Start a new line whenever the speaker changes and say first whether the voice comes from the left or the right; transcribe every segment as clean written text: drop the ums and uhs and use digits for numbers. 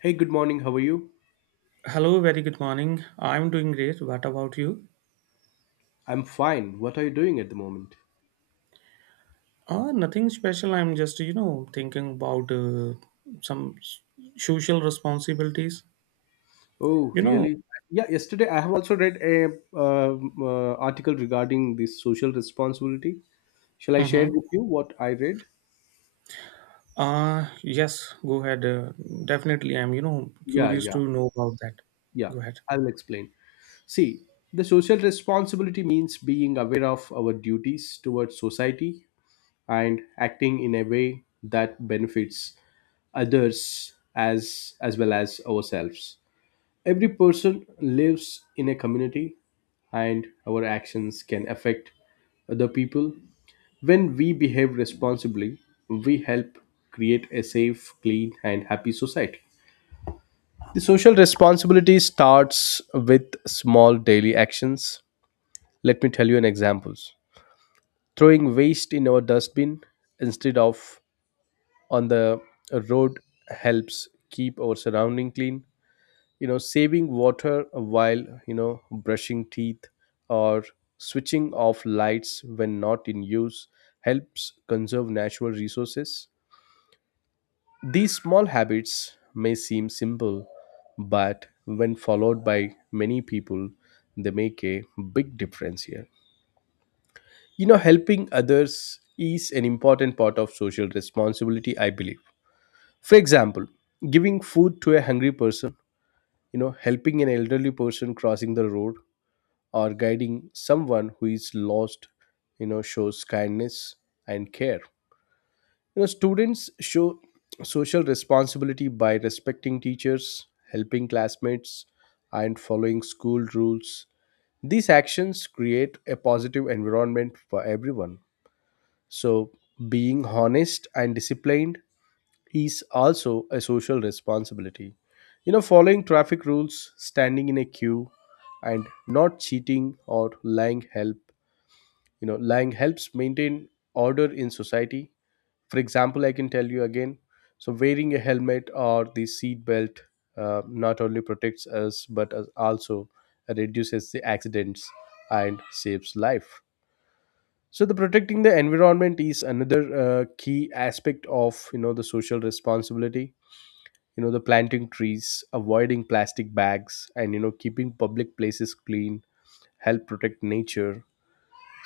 left: Hey, good morning. How are you?
right: Hello, very good morning. I'm doing great. What about you?
left: I'm fine. What are you doing at the moment?
right: Nothing special. I'm just, you know, thinking about some social responsibilities.
left: Oh,
right: You know,
left: really? Yeah, yesterday I have also read a uh, article regarding this social responsibility. Shall I
right: uh
left: share with you what I read?
right: yes, go ahead. Definitely, I'm, you know,
left: Yeah,
right: curious
left: yeah,
right: to know about that.
left: yeah.
right: Go ahead.
left: I'll explain. See, the social responsibility means being aware of our duties towards society and acting in a way that benefits others as well as ourselves. Every person lives in a community, and our actions can affect other people. When we behave responsibly, we help create a safe, clean, and happy society. The social responsibility starts with small daily actions. Let me tell you an example. Throwing waste in our dustbin instead of on the road helps keep our surrounding clean. Saving water while brushing teeth or switching off lights when not in use helps conserve natural resources. These small habits may seem simple, but when followed by many people, they make a big difference here. Helping others is an important part of social responsibility, I believe. For example, giving food to a hungry person, helping an elderly person crossing the road, or guiding someone who is lost, shows kindness and care. Students show social responsibility by respecting teachers, helping classmates, and following school rules. These actions create a positive environment for everyone. So being honest and disciplined is also a social responsibility. Following traffic rules, standing in a queue, and not cheating or lying help you know lying helps maintain order in society. For example, I can tell you again, so wearing a helmet or the seat belt not only protects us but also reduces the accidents and saves life. So the protecting the environment is another key aspect of the social responsibility. The planting trees, avoiding plastic bags, and keeping public places clean help protect nature.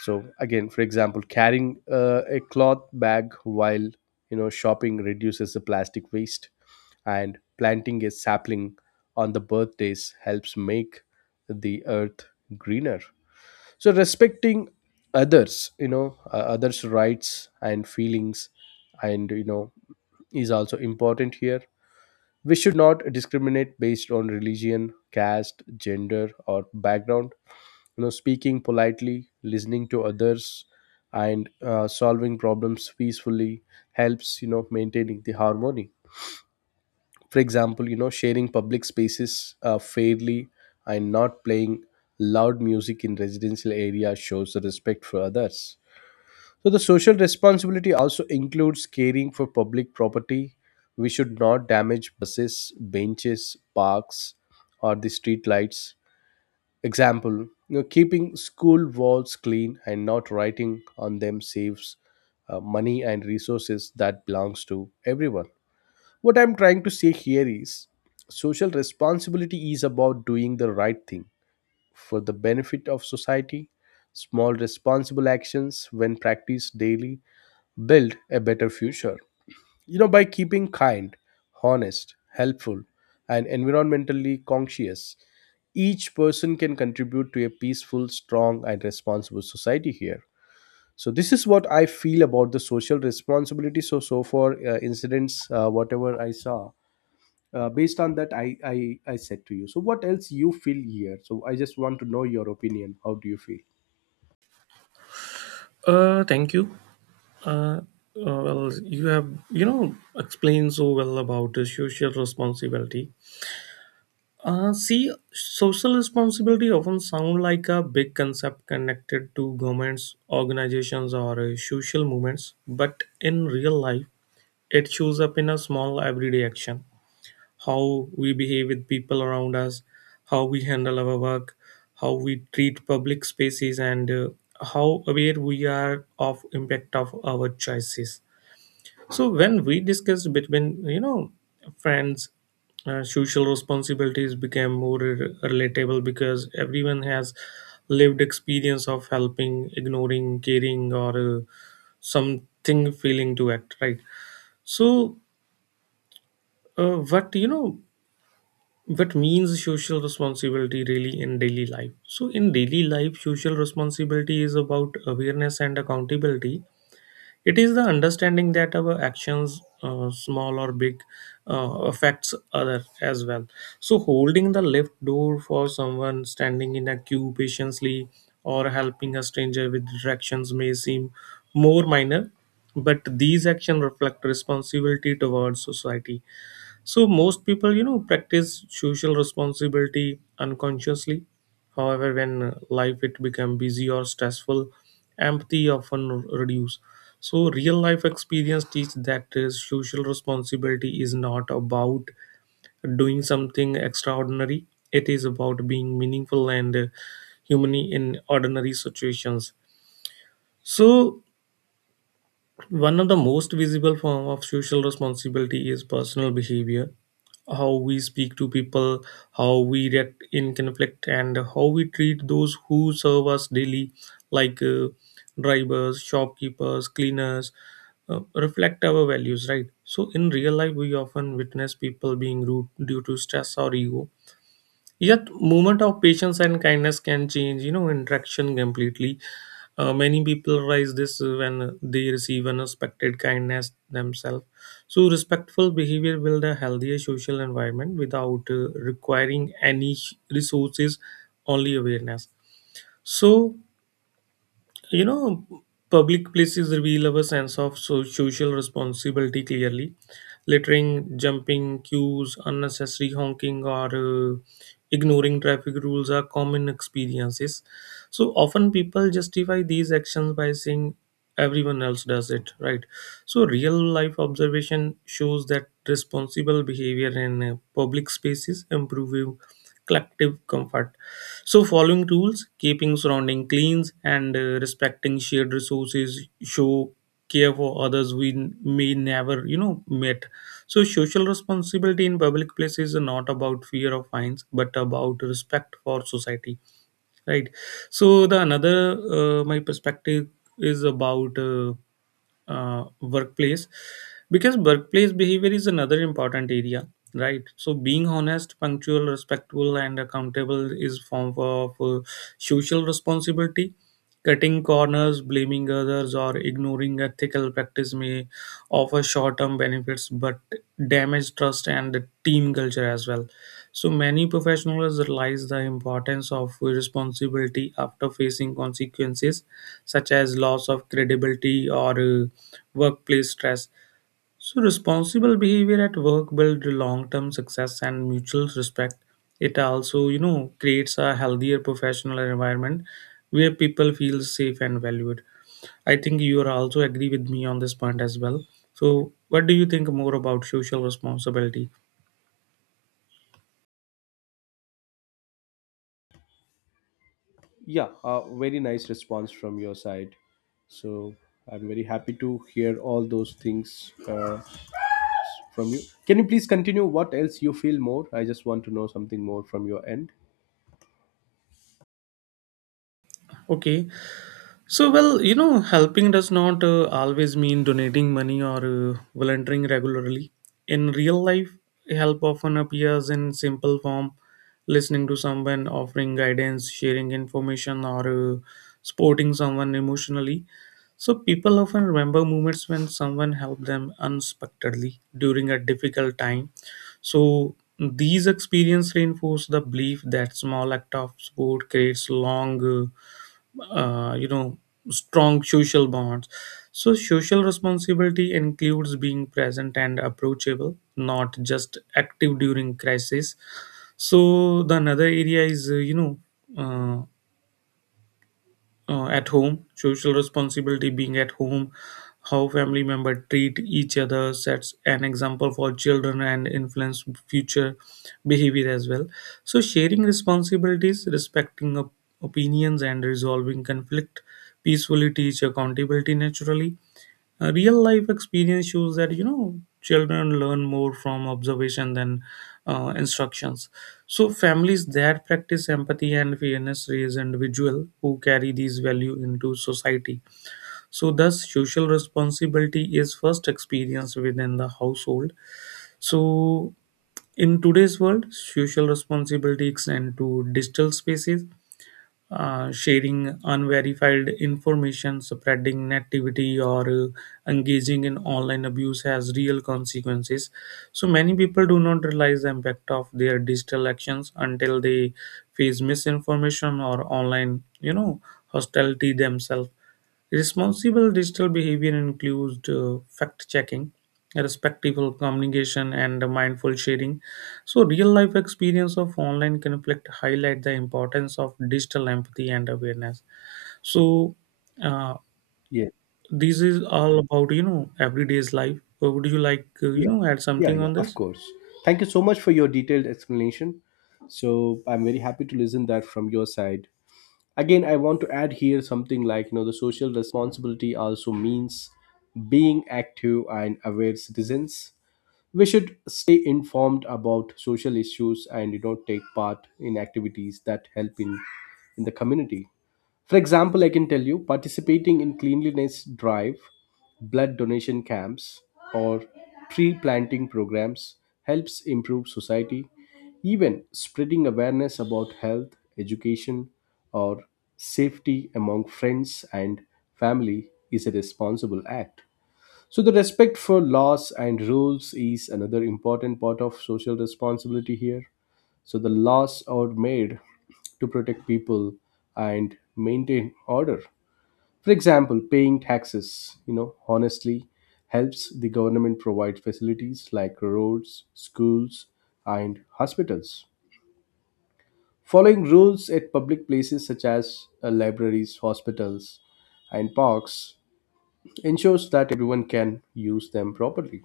left: So again, for example, carrying a cloth bag while shopping reduces the plastic waste, and planting a sapling on the birthdays helps make the earth greener. So respecting others, others' rights and feelings, and you know is also important here. We should not discriminate based on religion, caste, gender, or background. You know, speaking politely, listening to others, and solving problems peacefully helps. You know, maintaining the harmony. For example, you know, sharing public spaces fairly and not playing loud music in residential areas shows the respect for others. So, the social responsibility also includes caring for public property. We should not damage buses, benches, parks, or the street lights. Example, you know, keeping school walls clean and not writing on them saves money and resources that belongs to everyone. What I'm trying to say here is social responsibility is about doing the right thing for the benefit of society. Small responsible actions, when practiced daily, build a better future. You know, by keeping kind, honest, helpful, and environmentally conscious, each person can contribute to a peaceful, strong, and responsible society here. So this is what I feel about the social responsibility. So for incidents, whatever I saw, based on that, I said to you. So what else you feel here? So I just want to know your opinion. How do you feel?
right: Thank you. Uh, well, you have you know explained so well about the social responsibility. See, social responsibility often sound like a big concept connected to governments, organizations, or social movements, but in real life, it shows up in a small everyday action. How we behave with people around us, how we handle our work, how we treat public spaces, and how aware we are of impact of our choices. So when we discussed between you know friends, social responsibilities became more relatable because everyone has lived experience of helping, ignoring, caring, or something feeling to act right. So what you know what means social responsibility really in daily life? So in daily life, social responsibility is about awareness and accountability. It is the understanding that our actions, small or big, affects other as well. So holding the lift door for someone standing in a queue patiently or helping a stranger with directions may seem more minor, but these actions reflect responsibility towards society. So most people, you know, practice social responsibility unconsciously. However, when life it become busy or stressful, empathy often reduce. So real life experience teach that social responsibility is not about doing something extraordinary. It is about being meaningful and human in ordinary situations. So one of the most visible form of social responsibility is personal behavior. How we speak to people, how we react in conflict, and how we treat those who serve us daily, like drivers, shopkeepers, cleaners, reflect our values, right? So, in real life, we often witness people being rude due to stress or ego. Yet, moment of patience and kindness can change, you know, interaction completely. Many people realize this when they receive unexpected kindness themselves. So, respectful behavior build a healthier social environment without requiring any resources, only awareness. So, you know public places reveal our sense of social responsibility clearly. Littering, jumping queues, unnecessary honking, or ignoring traffic rules are common experiences. So often people justify these actions by saying everyone else does it, right? So real life observation shows that responsible behavior in public spaces improve collective comfort. So, following rules, keeping surrounding clean, and respecting shared resources show care for others we may never, you know, met. So, social responsibility in public places is not about fear of fines, but about respect for society, right? So, the another my perspective is about. Workplace, because workplace behavior is another important area, right? So being honest, punctual, respectful, and accountable is form of social responsibility. Cutting corners, blaming others, or ignoring ethical practice may offer short-term benefits but damage trust and the team culture as well. So many professionals realize the importance of responsibility after facing consequences such as loss of credibility or workplace stress. So, responsible behavior at work builds long-term success and mutual respect. It also, you know, creates a healthier professional environment where people feel safe and valued. I think you are also agree with me on this point as well. So, what do you think more about social responsibility?
left: Yeah, very nice response from your side. So I'm very happy to hear all those things from you. Can you please continue? What else you feel more? I just want to know something more from your end.
right: Okay, so, well, you know, helping does not always mean donating money or volunteering regularly. In real life, help often appears in simple form: listening to someone, offering guidance, sharing information, or supporting someone emotionally. So, people often remember moments when someone helped them unexpectedly during a difficult time. So, these experiences reinforce the belief that small act of support creates long. You know, strong social bonds. So social responsibility includes being present and approachable, not just active during crisis. So the another area is you know uh, at home social responsibility, being at home. How family member treat each other sets an example for children and influence future behavior as well. So sharing responsibilities, respecting opinions, and resolving conflict peacefully teach accountability naturally. A real life experience shows that you know children learn more from observation than instructions. So families that practice empathy and fairness raise individual who carry these value into society. So thus social responsibility is first experienced within the household. So in today's world social responsibility extend to digital spaces. Sharing unverified information, spreading negativity, or engaging in online abuse has real consequences. So many people do not realize the impact of their digital actions until they face misinformation or online, you know, hostility themselves. Responsible digital behavior includes fact checking, respectful communication, and mindful sharing. So, real life experience of online conflict highlight the importance of digital empathy and awareness. So, uh,
left: Yeah,
right: this is all about you know everyday's life. Would you like you
left: yeah,
right: know add
left: yeah,
right: something
left: yeah.
right: on
left: Of
right: this?
left: course. Thank you so much for your detailed explanation. So I'm very happy to listen that from your side. Again, I want to add here something like, you know, the social responsibility also means being active and aware citizens. We should stay informed about social issues and, you know, take part in activities that help in the community. For example, I can tell you, participating in cleanliness drive, blood donation camps, or tree planting programs helps improve society. Even spreading awareness about health, education, or safety among friends and family is a responsible act. So, the respect for laws and rules is another important part of social responsibility here. So, the laws are made to protect people and maintain order. For example, paying taxes, you know, honestly helps the government provide facilities like roads, schools, and hospitals. Following rules at public places such as libraries, hospitals, and parks ensures that everyone can use them properly.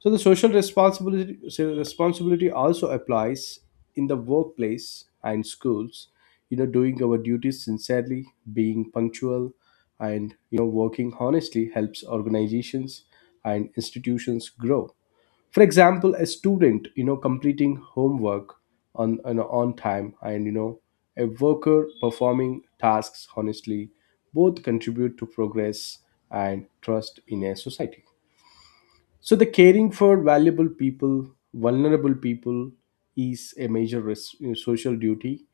left: So the social responsibility so responsibility also applies in the workplace and schools. You know, doing our duties sincerely, being punctual, and, you know, working honestly helps organizations and institutions grow. For example, a student, you know, completing homework on time, and, you know, a worker performing tasks honestly, both contribute to progress and trust in a society. So the caring for vulnerable people is a major you know, social duty.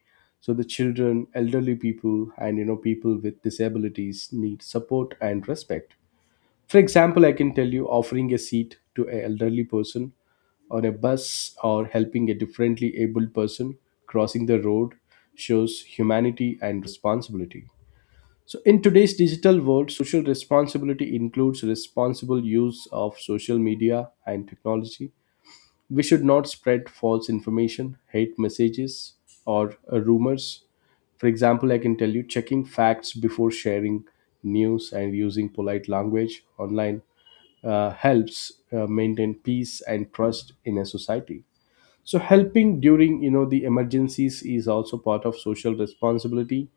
left: So the children, elderly people, and, you know, people with disabilities need support and respect. For example, I can tell you, offering a seat to an elderly person on a bus or helping a differently abled person crossing the road shows humanity and responsibility. So, in today's digital world, social responsibility includes responsible use of social media and technology. We should not spread false information, hate messages, or rumors. For example, I can tell you, checking facts before sharing news and using polite language online helps maintain peace and trust in a society. So, helping during, you know, the emergencies is also part of social responsibility.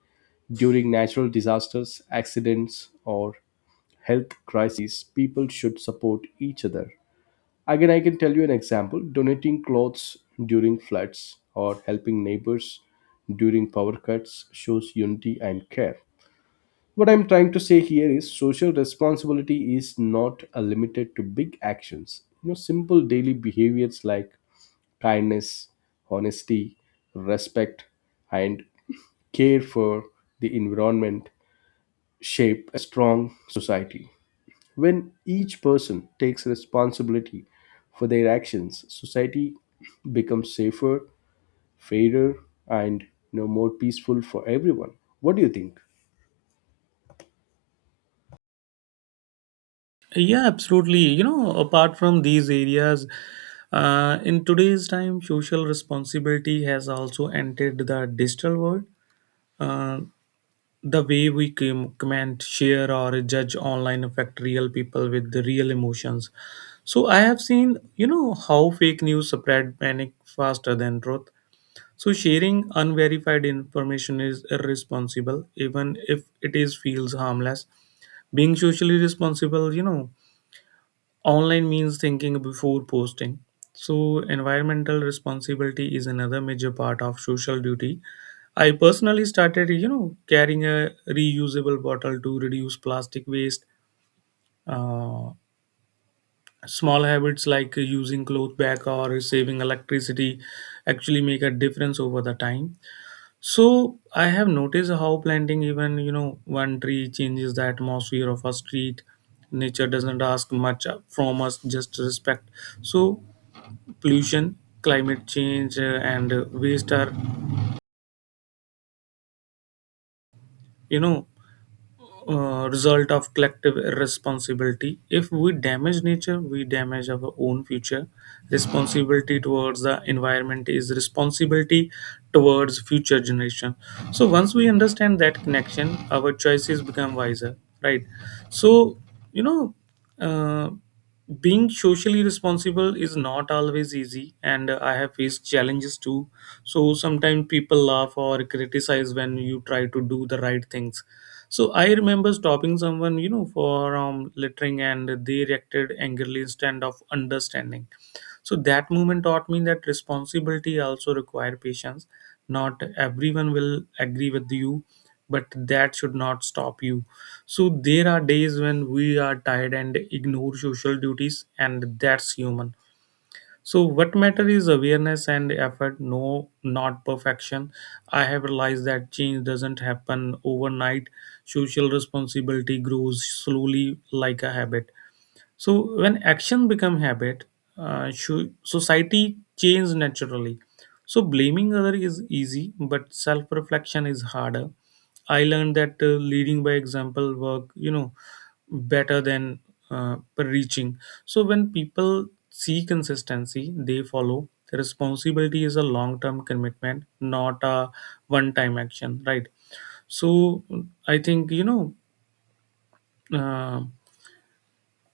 left: During natural disasters, accidents, or health crises, people should support each other. Again, I can tell you an example: donating clothes during floods or helping neighbors during power cuts shows unity and care. What I'm trying to say here is social responsibility is not limited to big actions. You know, simple daily behaviors like kindness, honesty, respect, and care for the environment shape a strong society. When each person takes responsibility for their actions, society becomes safer, fairer, and, you know, more peaceful for everyone. What do you think?
right: Yeah, absolutely. You know, apart from these areas, in today's time, social responsibility has also entered the digital world. Uh, The way we comment, share, or judge online affect real people with the real emotions. So I have seen, you know, how fake news spread panic faster than truth. So sharing unverified information is irresponsible, even if it is feels harmless. Being socially responsible, you know, online means thinking before posting. So environmental responsibility is another major part of social duty. I personally started, you know, carrying a reusable bottle to reduce plastic waste. Uh, Small habits like using cloth bag or saving electricity actually make a difference over the time. So I have noticed how planting even, you know, one tree changes the atmosphere of a street. Nature doesn't ask much from us, just respect. So pollution, climate change, and waste are, you know, result of collective irresponsibility. If we damage nature, we damage our own future. Responsibility towards the environment is responsibility towards future generation. So once we understand that connection, our choices become wiser, right? So you know, uh, being socially responsible is not always easy, and I have faced challenges too. So sometimes people laugh or criticize when you try to do the right things. So I remember stopping someone, you know, for littering, and they reacted angrily instead of understanding. So that moment taught me that responsibility also require patience. Not everyone will agree with you, but that should not stop you. So there are days when we are tired and ignore social duties, and that's human. So what matter is awareness and effort, no, not perfection. I have realized that change doesn't happen overnight. Social responsibility grows slowly like a habit. So when action become habit, society changes naturally. So blaming other is easy, but self reflection is harder. I learned that leading by example work, you know, better than preaching. So when people see consistency, they follow. The responsibility is a long term commitment, not a one time action, right? So I think you know. Uh,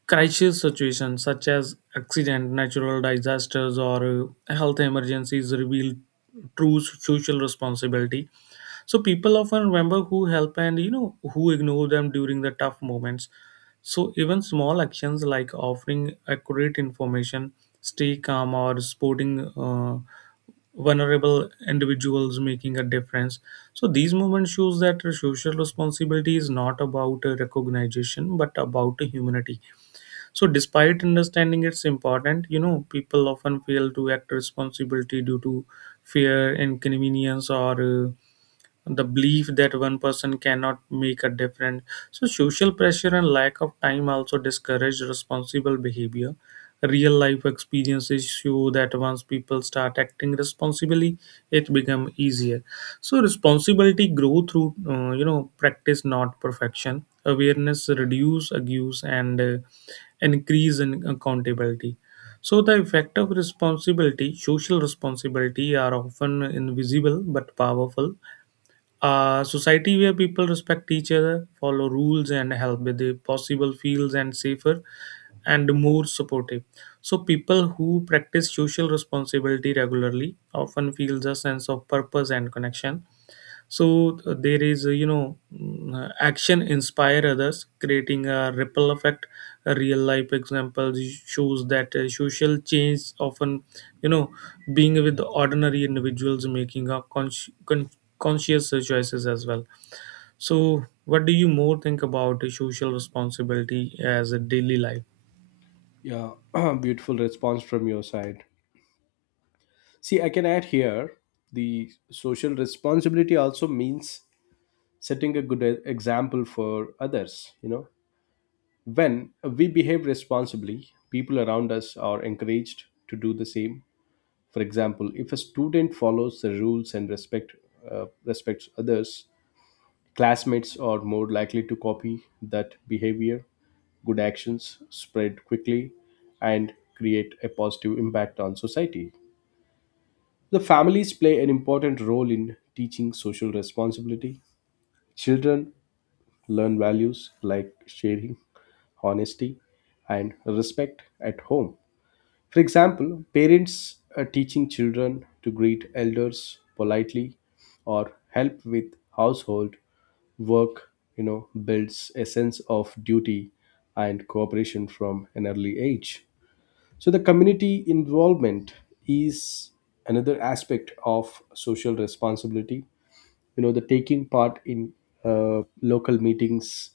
right: Crisis situations such as accident, natural disasters, or health emergencies reveal true social responsibility. So people often remember who help and you know who ignore them during the tough moments. So even small actions like offering accurate information, stay calm, or supporting vulnerable individuals making a difference. So these movements shows that social responsibility is not about recognition but about humanity. So despite understanding it's important, you know people often fail to act responsibility due to fear, inconvenience, or the belief that one person cannot make a difference. So, social pressure and lack of time also discourage responsible behavior. Real life experiences show that once people start acting responsibly, it becomes easier. So, responsibility grow through you know practice, not perfection. Awareness reduce abuse and increase in accountability. So the effect of responsibility, social responsibility, are often invisible but powerful. A society where people respect each other, follow rules, and help with the possible feels and safer and more supportive. So people who practice social responsibility regularly often feels a sense of purpose and connection. So there is you know action inspire others, creating a ripple effect. A real life example shows that social change often you know being with ordinary individuals making a conscious choices as well. So what do you more think about social responsibility as a daily life?
left: Yeah, beautiful response from your side. See, I can add here the social responsibility also means setting a good example for others. You know, when we behave responsibly, people around us are encouraged to do the same. For example, if a student follows the rules and respects others, classmates are more likely to copy that behavior. Good actions spread quickly and create a positive impact on society. The families play an important role in teaching social responsibility. Children learn values like sharing, honesty, and respect at home. For example, parents teaching children to greet elders politely or help with household work, you know, builds a sense of duty and cooperation from an early age. So the community involvement is another aspect of social responsibility. You know, the taking part in local meetings,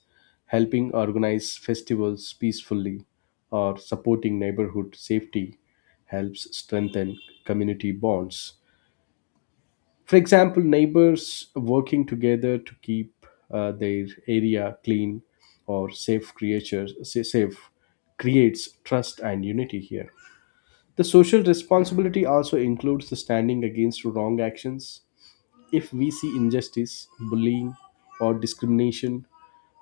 left: helping organize festivals peacefully, or supporting neighborhood safety helps strengthen community bonds. For example, neighbors working together to keep their area clean or safe safe creates trust and unity here. The social responsibility also includes the standing against wrong actions. If we see injustice, bullying, or discrimination,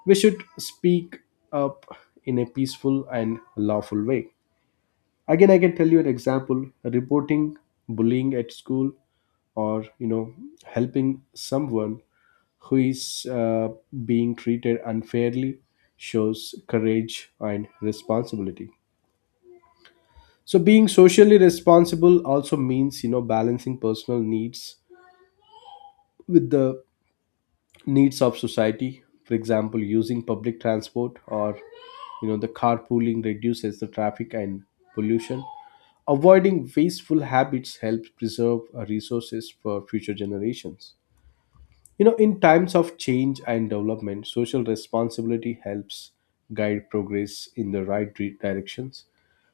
left: we should speak up in a peaceful and lawful way. Again, I can tell you an example: reporting bullying at school or, you know, helping someone who is being treated unfairly shows courage and responsibility. So being socially responsible also means, you know, balancing personal needs with the needs of society. For example, using public transport or, you know, the carpooling reduces the traffic and pollution. Avoiding wasteful habits helps preserve resources for future generations. You know, in times of change and development, social responsibility helps guide progress in the right directions.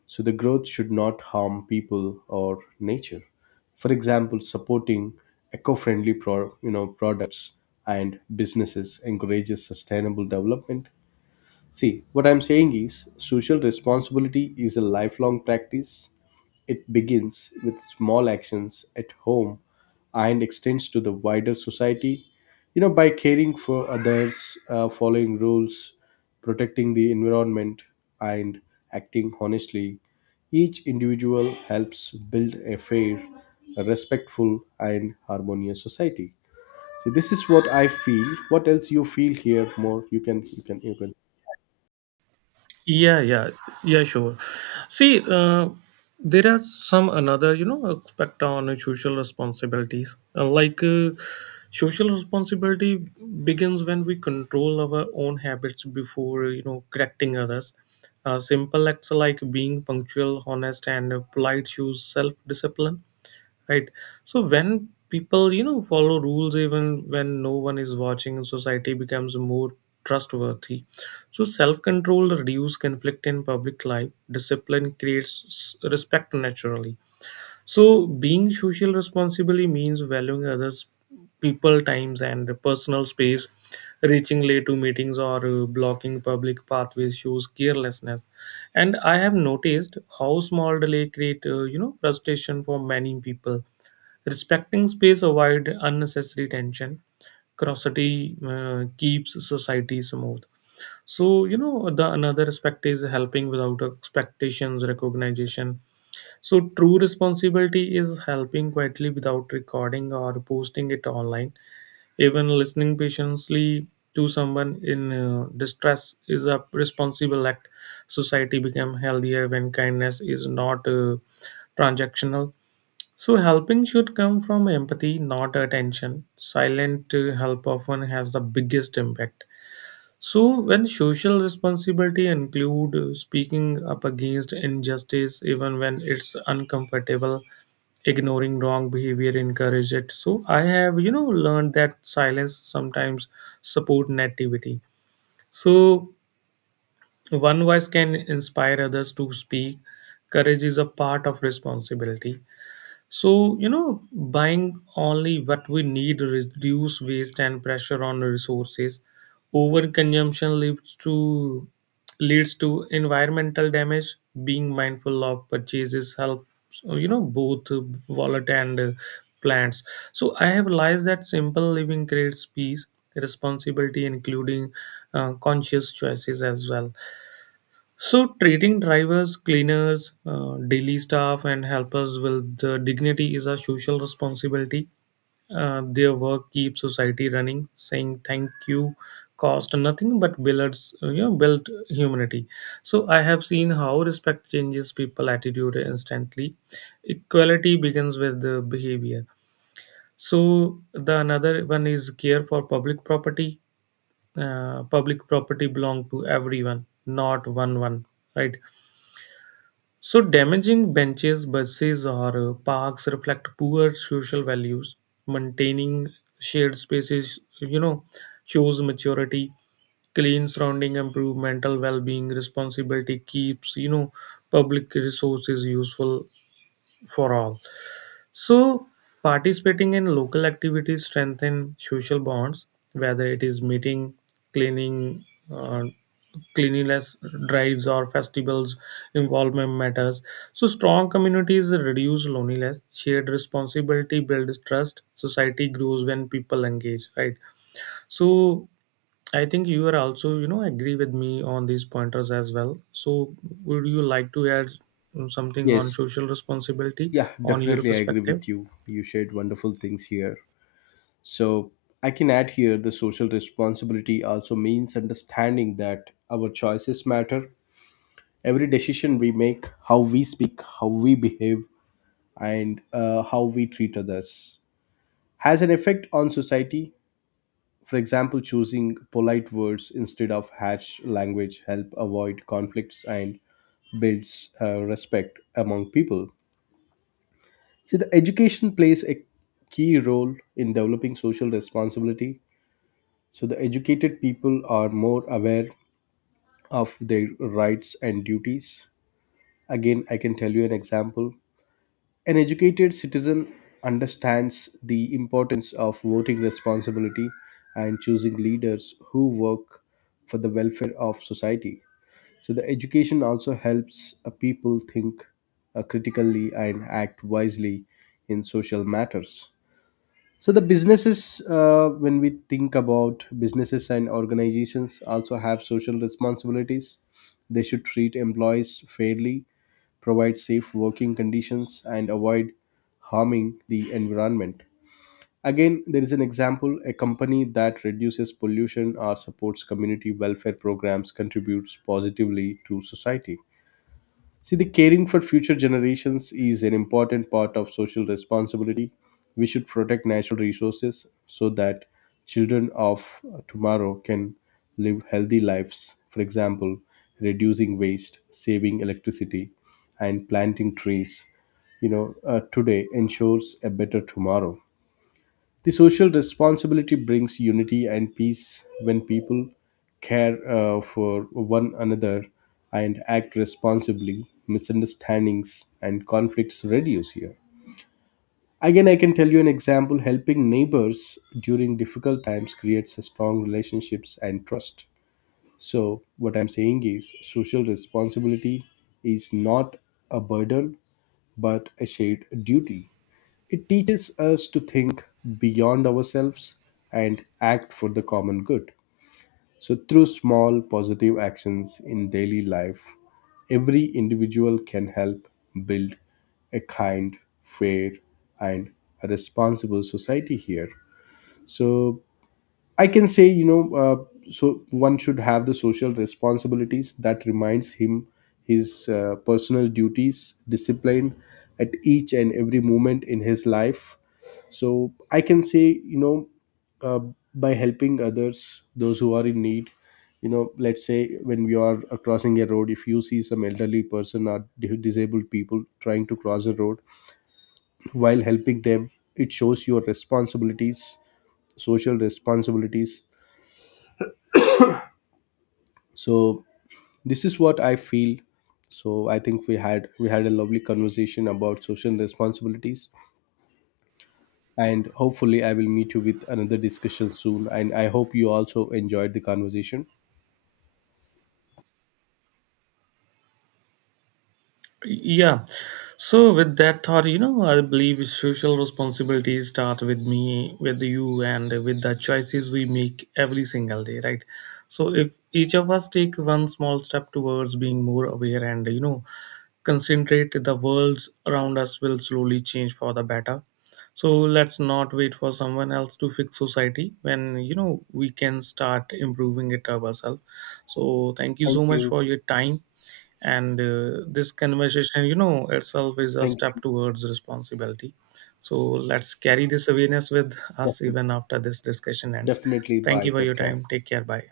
left: So the growth should not harm people or nature. For example, supporting eco-friendly you know, products and businesses encourages sustainable development. See, what I'm saying is social responsibility is a lifelong practice. It begins with small actions at home and extends to the wider society. You know, by caring for others, following rules, protecting the environment, and acting honestly, each individual helps build a fair, respectful, and harmonious society. See, this is what I feel. What else you feel here more? You can.
right: Yeah, yeah, yeah, sure. See, there are some another, you know, aspect on social responsibilities. Like social responsibility begins when we control our own habits before, you know, correcting others. Simple acts like being punctual, honest, and polite shows self discipline, right? So when people you know follow rules even when no one is watching, society becomes more trustworthy. So self-control reduce conflict in public life. Discipline creates respect naturally. So, being social responsibly means valuing others, people, times, and personal space. Reaching late to meetings or blocking public pathways shows carelessness. And I have noticed how small delay create, you know, frustration for many people. Respecting space avoid unnecessary tension. Curiosity keeps society smooth. So you know the another aspect is helping without expectations, recognition. So, true responsibility is helping quietly without recording or posting it online. Even listening patiently to someone in distress is a responsible act. Society become healthier when kindness is not transactional. So, helping should come from empathy, not attention. Silent help often has the biggest impact. So, when social responsibility include speaking up against injustice, even when it's uncomfortable, ignoring wrong behavior encourage it. So, I have you know learned that silence sometimes support nativity. So, one voice can inspire others to speak. Courage is a part of responsibility. So, you know, buying only what we need reduce waste and pressure on resources. Overconsumption leads to environmental damage. Being mindful of purchases helps, you know, both wallet and plants. So I have realized that simple living creates peace, responsibility, including conscious choices as well. So, treating drivers, cleaners, daily staff, and helpers with dignity is a social responsibility. Their work keeps society running. Saying thank you cost nothing but builds, you know, built humanity. So, I have seen how respect changes people' attitude instantly. Equality begins with the behavior. So, the another one is care for public property. Public property belong to everyone, not one, right? So, damaging benches, buses, or parks reflect poor social values. Maintaining shared spaces, you know, shows maturity. Clean surrounding improve mental well-being. Responsibility keeps, you know, public resources useful for all. So, participating in local activities strengthen social bonds, whether it is meeting, cleaning, uh, cleanliness drives, or festivals. Involvement matters. So, strong communities reduce loneliness. Shared responsibility builds trust. Society grows when people engage. Right. So, I think you are also, you know, agree with me on these pointers as well. So, would you like to add something on
left: Yes.
right: social responsibility
left: Yeah,
right: on your
left: definitely. I agree
right: perspective?
left: with you. You shared wonderful things here. So I can add here the social responsibility also means understanding that our choices matter. Every decision we make, how we speak, how we behave, and how we treat others has an effect on society. For example, choosing polite words instead of harsh language help avoid conflicts and builds respect among people. See, the education plays a key role in developing social responsibility. So, the educated people are more aware of their rights and duties. Again, I can tell you an example. An educated citizen understands the importance of voting responsibility and choosing leaders who work for the welfare of society. So, the education also helps people think critically and act wisely in social matters. So the businesses, when we think about businesses and organizations, also have social responsibilities. They should treat employees fairly, provide safe working conditions, and avoid harming the environment. Again, there is an example: a company that reduces pollution or supports community welfare programs contributes positively to society. See, the caring for future generations is an important part of social responsibility. We should protect natural resources so that children of tomorrow can live healthy lives. For example, reducing waste, saving electricity, and planting trees, you know, today ensures a better tomorrow. The social responsibility brings unity and peace when people care for one another and act responsibly. Misunderstandings and conflicts reduce here. Again, I can tell you an example: helping neighbors during difficult times creates a strong relationships and trust. So, what I'm saying is social responsibility is not a burden but a shared duty. It teaches us to think beyond ourselves and act for the common good. So, through small positive actions in daily life, every individual can help build a kind, fair, and a responsible society here. So, I can say, you know, so one should have the social responsibilities that reminds him his personal duties, discipline at each and every moment in his life. So I can say, you know, uh, by helping others, those who are in need, you know, let's say when we are crossing a road, if you see some elderly person or disabled people trying to cross the road, while helping them, it shows your responsibilities, social responsibilities. So this is what I feel. So I think we had a lovely conversation about social responsibilities, and hopefully I will meet you with another discussion soon, and I hope you also enjoyed the conversation.
right: Yeah. So with that thought, you know, I believe social responsibilities start with me, with you, and with the choices we make every single day, right? So if each of us take one small step towards being more aware and you know concentrate, the world around us will slowly change for the better. So let's not wait for someone else to fix society when you know we can start improving it ourselves. So thank you
left: Thank
right: so much
left: you.
right: for your time. And this conversation you know itself is a step towards responsibility. So let's carry this awareness with us
left: Definitely,
right: even after this discussion ends.
left: definitely.
right: Thank
left: Bye,
right: you for your
left: take care.
right: time. Take care. Bye.